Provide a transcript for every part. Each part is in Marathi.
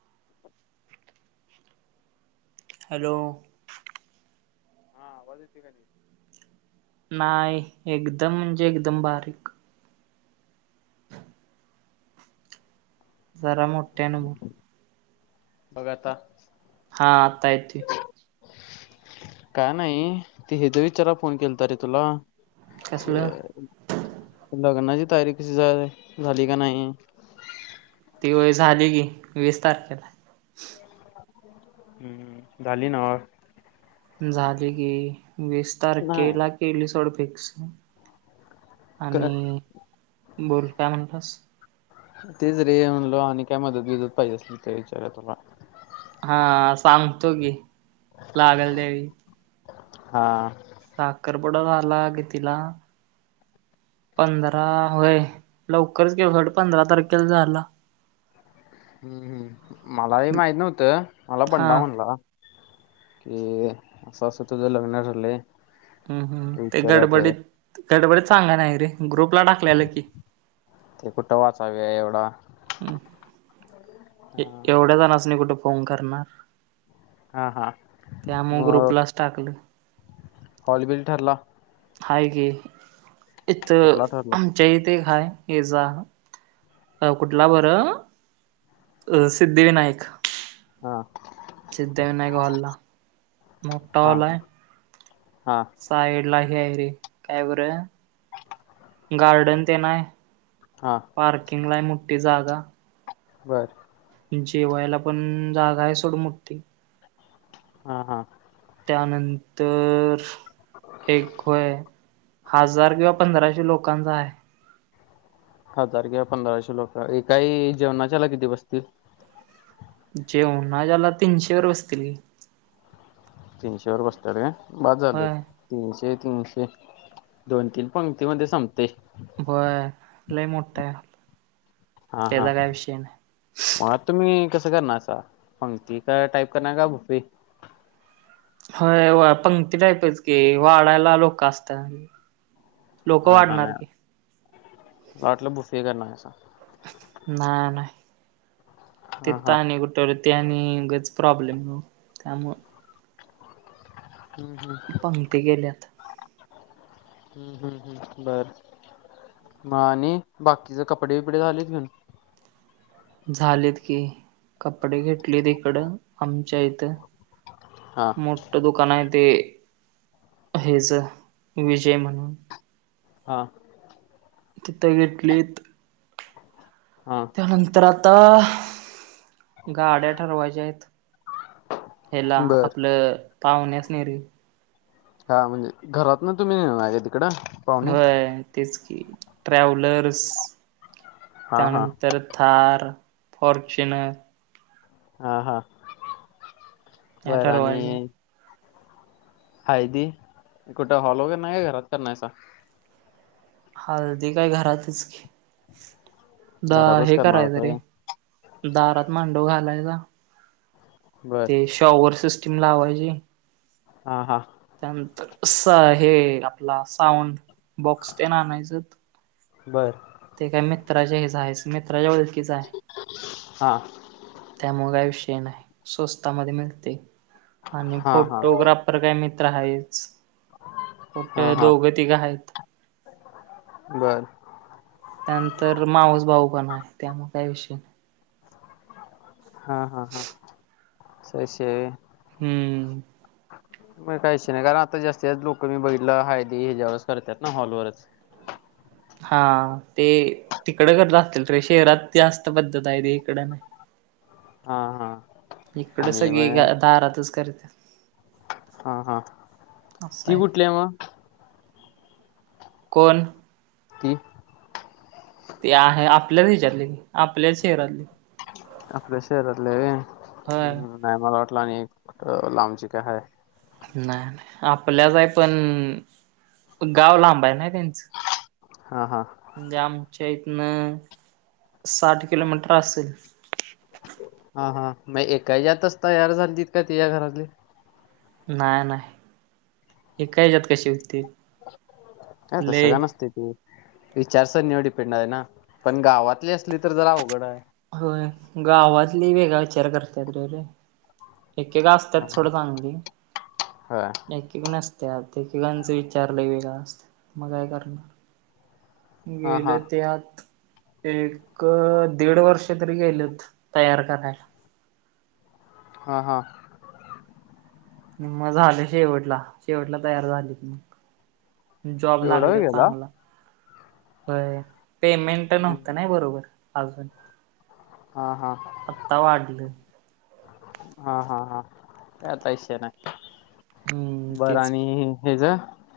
[inaudible] हॅलो. हा आवाज येतोय का निट? नाय एकदम म्हणजे एकदम बारीक. जरा मोठ्यान बोल. बघा आता? हा आता येतोय. काय नाही ते हेच विचाराय फोन केलता रे तुला. कसलं लग्नाची तयारी कशी झा झाली काय नाही? ती होय झाली की वीस तारखेला हाय. [inaudible] हम्म झाली ना मग? झाली की वीस नाही तारखेला केला सोड फिक्स. क आणि बोल काय म्हणलास? तेच रे म्हणलो आणि काय मदत बीदत पाहिजे असली तर विचारुया तुला. हा सांगतो की लागल त्यावेळी. हा. साखरपुुडा झाला कितीला? पंधरा होय लवकरच घे [unintelligible] पंधरा तारखेला झाला. हम्म हम्म. मलाही माहीत नव्हतं मला हा बंडा म्हणला. की असं असं तुझ लग्न ठरलंय. हम्म हम्म. ते विचारूया तर गडबडीत गडबडीत सांगाय नाही रे, ग्रुपला टाकल्यालं की. ते कुठं वाचाय वेळ हाय एवढा. हं एवढ्या जणासनी कुठ फोन करणार. हा हा. त्यामुळं मग ग्रुपलाच टाकलं. हॉल बिल ठरला? हाय की इथ कुठला ठरला? आमच्या इथं एक हाय हेजा अ कुठला बरं अ सिद्धिविनायक. हा. सिद्धिविनायक हॉलला मोठा हा हॉल हा हाय. हा. साईडला हे हाय रे काय बरं गार्डन तेन हाय. हा. पार्किंगला हाय मोठी जागा. बरं. जेवायला पण जागा आहे सोड मोठी. हा, हा. त्यानंतर एक होय हजार किंवा पंधराशे लोकांचा हाय. हजार किंवा पंधराशे लोक, एकाही जेवणाच्याला किती बसतील? जेवणाला तीनशेभर बसतील की. तीनशेभर बसत्यात काय बास झालं. होय, तीनशे तीनशे दोन तीन पंक्तीमध्ये संपतंय. बर लई मोठ आहे. हा, हा. त्याचा काय विषय नाही. मग आता तुम्ही कसं करणारसा पंक्ती का टाईप करणार का बुफे? होय पंक्ती टाईपच की, वाडायला लोक असत्यात. हा हा. नाही मला वाटलं बुफे करनार हायसा. नाय नाय हा तिथं हा आणि कु तरी ते आणि उगच प्रॉब्लेम त्यामुळं हम्म हम्म पंक्ती गेल्यात. हम्म हम्म हम्म बरं. म आणि बाकीचे कपडे बिपडे झालेत घेऊन? झालेत की कपडे घेतलेत इकडं आमच्या इथं. हा मोठं दुकान आहे ते हेजा विजय म्हणून हा तिथं घेतलीत. हा नंतर आता गाड्या ठरवायच्या आहेत. ह्याला बर आपलं पाहुणे असन्यारी. हा म्हणजे घरात ना तुम्हीे माझ्या तिकडं पाहुणे व्हय तेच की ट्रॅव्हलर्स हा हा त्यानंतर थार, फॉर्च्युनर हा हा ह्या बरं आणि ठरवायच्या हळदी कुठं हॉल वगैर नाही का घरात करनायेसा? हळदी काय घरातच की द घरातच हे करणार कराय होता तरीे व्हय दारात मांडव घालायचा बर ते शॉवर सिस्टीम लावायचीे हा हा. त्यानंतर सा हे आपला साऊंड बॉक्स तेन आणायचं. बरं ते काय मित्राचे हेच आहे मित्राच्या ओळखीचा आहे. हा त्यामुळे काय विषय नाय स्वस्तामध्ये मिळते आणि हा हा फोटोग्रा फर काय मित्र आहे कुठं दोघं तिघं आहेत. बरं त्यानंतर मावज भाऊ पण आहे त्यामुळं काय विषय हा हा हा सही शे हम्म. ह मग काहीशी नाही कारण आता जास्त जास्त लोकं मी बघलं हळदी ह्याजे वरच करतेतना हॉलवरच. हा ते तिकडं करत असतील रे शहरात जास्त पद्धत आहे त इकडं नाही. हा हा. इकडें आणि सगळी ग मग दारातचं करते. हा हा ती कुठली आहे मग? कोण ती ते आहे आपल्याच हेच्यातले आपल्याच शरातली. आपले शहरातले आहे होय नाही मला वाटलं आणि लांबची काय हाय. नाय नाय आपल्याच आहे पण गाव लांबा आहे ना त्यांचं. हा हा. म्हणजे आमच्या इथनं साठ किलोमीटर असेल. हा हा मग एका यातच तयार झालीत का तिज्या घरातले? नाय नाय एका हच्यात कशी होतील? आता सगळ्या नाचते की. विचारसरणीवर डिपेंड आहे ना पण गावातली असली तर जरा अवघडं आहे. हो गावातली वेगळा विचार करत्यात रे रे. एकेका असतात थोड चांगली हा एक-एक नस त्यात एक एकांचा विचार लई वेगळ असतं मग काय करणं. हा गेलं हा ते आत. एक दीड वर्ष तरी गेलेत तयार करायला. हां हां. म झालं शेवटला शेवटला तयार झालीत मग. जॉब एवढा वेळ लागले गेला चांगला होय पेमें ट नव्हतं नाय बरोबर अजून हा हा. आता वाढलं. हा हा हा काय आता विषय नाय. हम्म बरं तेच की आणि हेजा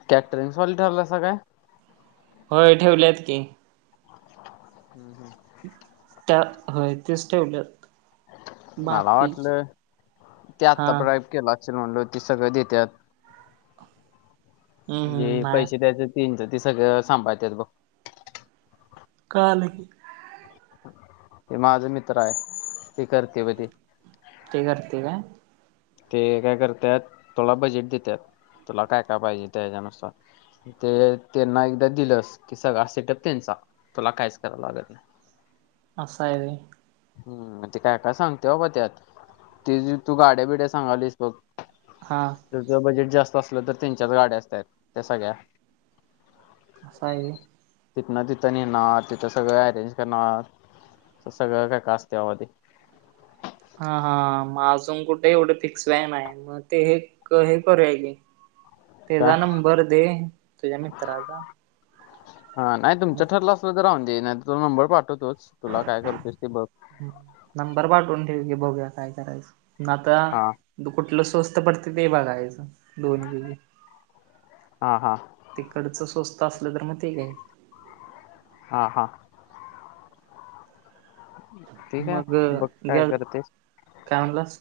कॅटरिंगस वाली ठरलंसं काय? होय ठेवल्यात की. हम्म हम्म. त्या होय तेच ठेवलं. मला वाटलं ते आता हा ब्राइप केलं असेल म्हणल ते सगळं देत्यात हम्म हम्म म्हणजे नाही पैशे देयायचा तीनचा ते सगळं सांभाळतेत बघ. काय आलं की ते माझं मित्र आहे ते करते ब ते. ते करते काय? ते काय करत्यात तुला बजेट देतात तुला काय काय पाहिजे त्याच्यानुसार. ते त्यांना एकदा दिलंस की सगळा सेटअप त्यांचा तुला कायच कराव लागत नाही. [inaudible] असा आहे रे. हम्म ते काय काय सांगते बाबा त्यात ते तू गाड्या बिड्या सांगालीस बघ हां. तुझं बजेट जास्त असलं तर त्यांनच्याच गाड्या असतात त्या सगळ्या. असायाले तिथनं तिथं नेणार तिथं सगळं अरेंज करणार सगळं काय कास्तयावधी. हा हा म अजून कुठे एवढे फिक्स वय नाय म ते हे क हे करुयाली काय तेजा नंबर दे तुझ्या मित्राचा. हा नाही मग तुमच्या ठरला अस तो तर राहून दे नाही तु नंबर पाठवतोच तुला काय करतोस ते बघ. हम्म नंबर पाठवून ठेव की बघू या काय करायच आता. हा तु कुठलं स्वस्त पडते ते बघायचं दोन वी. हा हा तिकडचं स्वस्त असलं तर मग ते घे हा हा. ठीक मग आहे बघ काय घ्याल करतेस. काय म्हणलास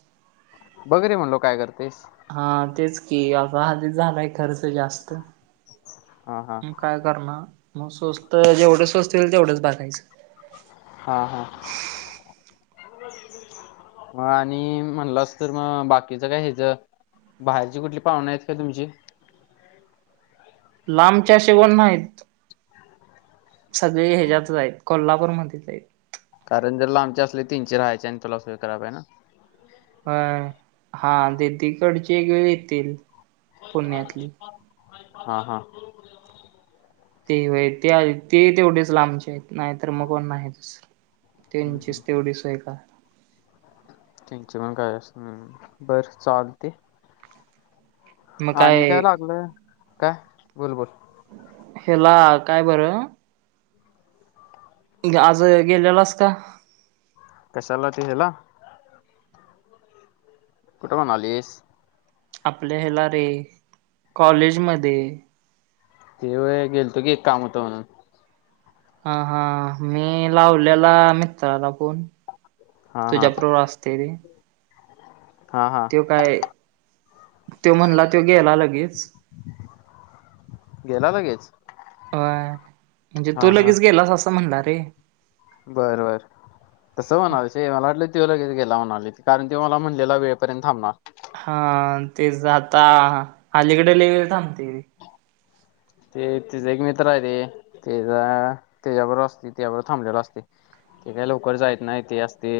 बघ रे म्हणलो काय करतेस. हा तेच की असा हाधी झालाय खर्च जास्त हा हा काय कारणं मग स्वस्त जेवढे स्वस्त येईल तेवढंच बघायचं. हा हा. म आणि म्हणलं अस तर मग बाकीचा काय ह्याजा बाहेरची कुठली पाहुणे आहेत का तुमची? लांबच्या शेवण माहीत. सगळे ह्याच्यात आहेत कोल्हापूरमध्येच आहेत. कारण जर लांबचे असले तीनचे राहायचे आणि तुला सोय कराव्या ना. होय हा दीदीकडचे यो येतील. पुण्यातली हा हा. ते व्हय ते आहे ते तेवढेच लांबचे आहेत नाही तर मग कोण नाहीच. त्यंचीच तेवढी सोय का? त्यांचे पण काय अस हं बर चालते. आणि काय लागलं काय बोल बोल. हेला काय बरं आज गेलेलास का? कशाला ते हेला? कुठं म्हणालीस? आपले हेला रे कॉलेजमध्ये ते होय गेलतो की एक काम होतं म्हणून. हा हा मी लावलेला मित्राला फोन. तुझ्या बरोबर अ तेरी हा, हा. त्यो काय त्यो म्हणला त्यो गेला लगेच. गेला लगेच? होय. म्हणजे तू हां लगेच गेलास असं म्हणला रे. बर, बर. तसं म्हणालायस होय, मला वाटल त्यो लगेच गेला म्हणालोय, कारण त्यो मला म्हणलेला वेळपर्यंत थांबणार. हा तेच आता अलीकडे लई वेळ थांबतय ते. ते तिजा एक मित्र आहे रे तेजा तेज्याबरोबर असतोय तेज्याबरोबर थांबलेला असतोय. ते काय लवकर जायत नाही ते असते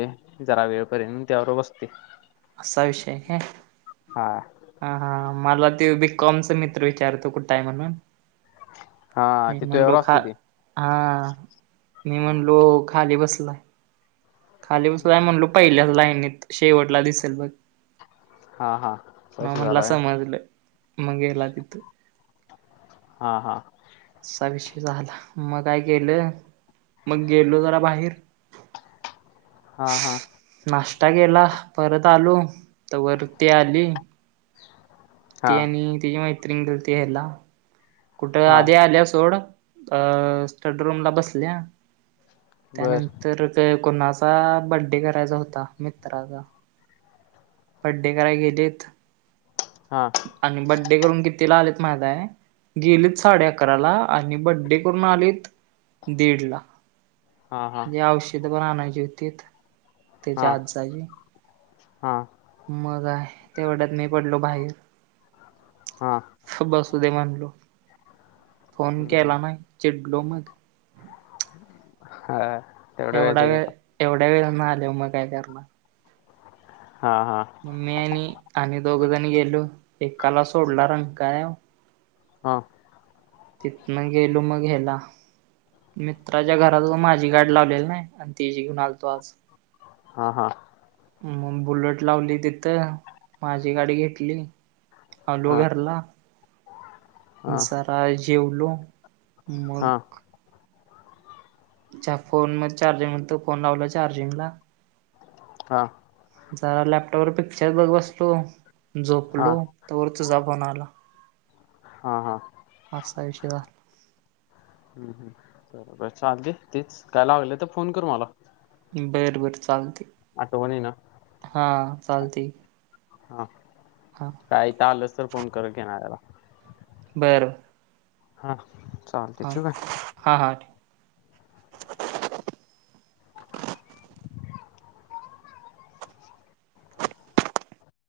जरा वेळपर्यंत त्याबरोबर बसतोय. असा विषय हाय काय? हा. हा हा मला ते बीकॉमच मित्र विचारतो कुठ आहे म्हणून. हा मी ती म्हणलो तुझ्याबरोबर खा असते ती हा मी हा म्हणलो खाली बसलाय. खाली बसलाय म्हणलो पहिल्याच लाईनत शेवटला दिसेल बघ. हा, हा. मग तशी म्हणला झाला व्हय समजलं, मग गेला तिथं. हा हा असा विषय झाला, मग काय गेलं मग गेलो जरा बाहेर. हा, हा. नाश्ता केेला, परत आलो तवर ती आली. ती हा आणि तिची मैत्रिण गेलती ह्यला कुठं हा आधी आल्या सोड, अ स्टडी रूमला बसल्या. बर त्यानंतर कोणाचा बड्डे करायचा होता मित्राचा. बड्डे करायला गेलीत. हा. आणि बड्डे करून कितीला आलेत माहित हाय? गेलीत साडे अकराला आणि बड्डे करून आलीत दीडला. हा हा म्हणजे आवशी तेथे पण आणायची होतीत तिच्या हा आजाची. हा. मग काय तेवढ्यात मी पडलो बाहीर. हा. बसून दे म्हणलो. फोन हम्म हम्म केला नाही चिडलो मग. हा. तेवढं वेळच एवढा की वेळ आता एवढ्या वेळानं आल्यावर मग काय करणार. हा, हा. मग मी आणि आणि दोघजण गेलो. एकाला सोडला रंकाळ्यावर. हा. तिथनं गेलो मग घ्याला. मित्राच्या घरात माझी गाडी लावलेली नाही आणि ती जी घेऊन आलतो आज. हा, हा. मग बुलट लावली तिथं, माझी गाडी घेतली, आलो हा घरला. हा जरा जेवलो मग हा चा फोन मध्ये चार्जिंग होत फोन लावला चार्जिंग ला. हा. जरा लॅपटॉपवर पिक्चर बघ बसतो, हा झोपलो तो वर तुझा फोन आला. हा हा. असं ही विषय. [unintelligible] हम्म हम्म बरोबर हेच्या अगदी तीच काय लावलं तर फोन कर मला. बरं बरं चालते. आठवणी ना. हा चालती. हा. हा. काही तर आलंच तर फोन कर की येणार याला. बरं. हा चालते ठेवू काय? हा हां ठेव.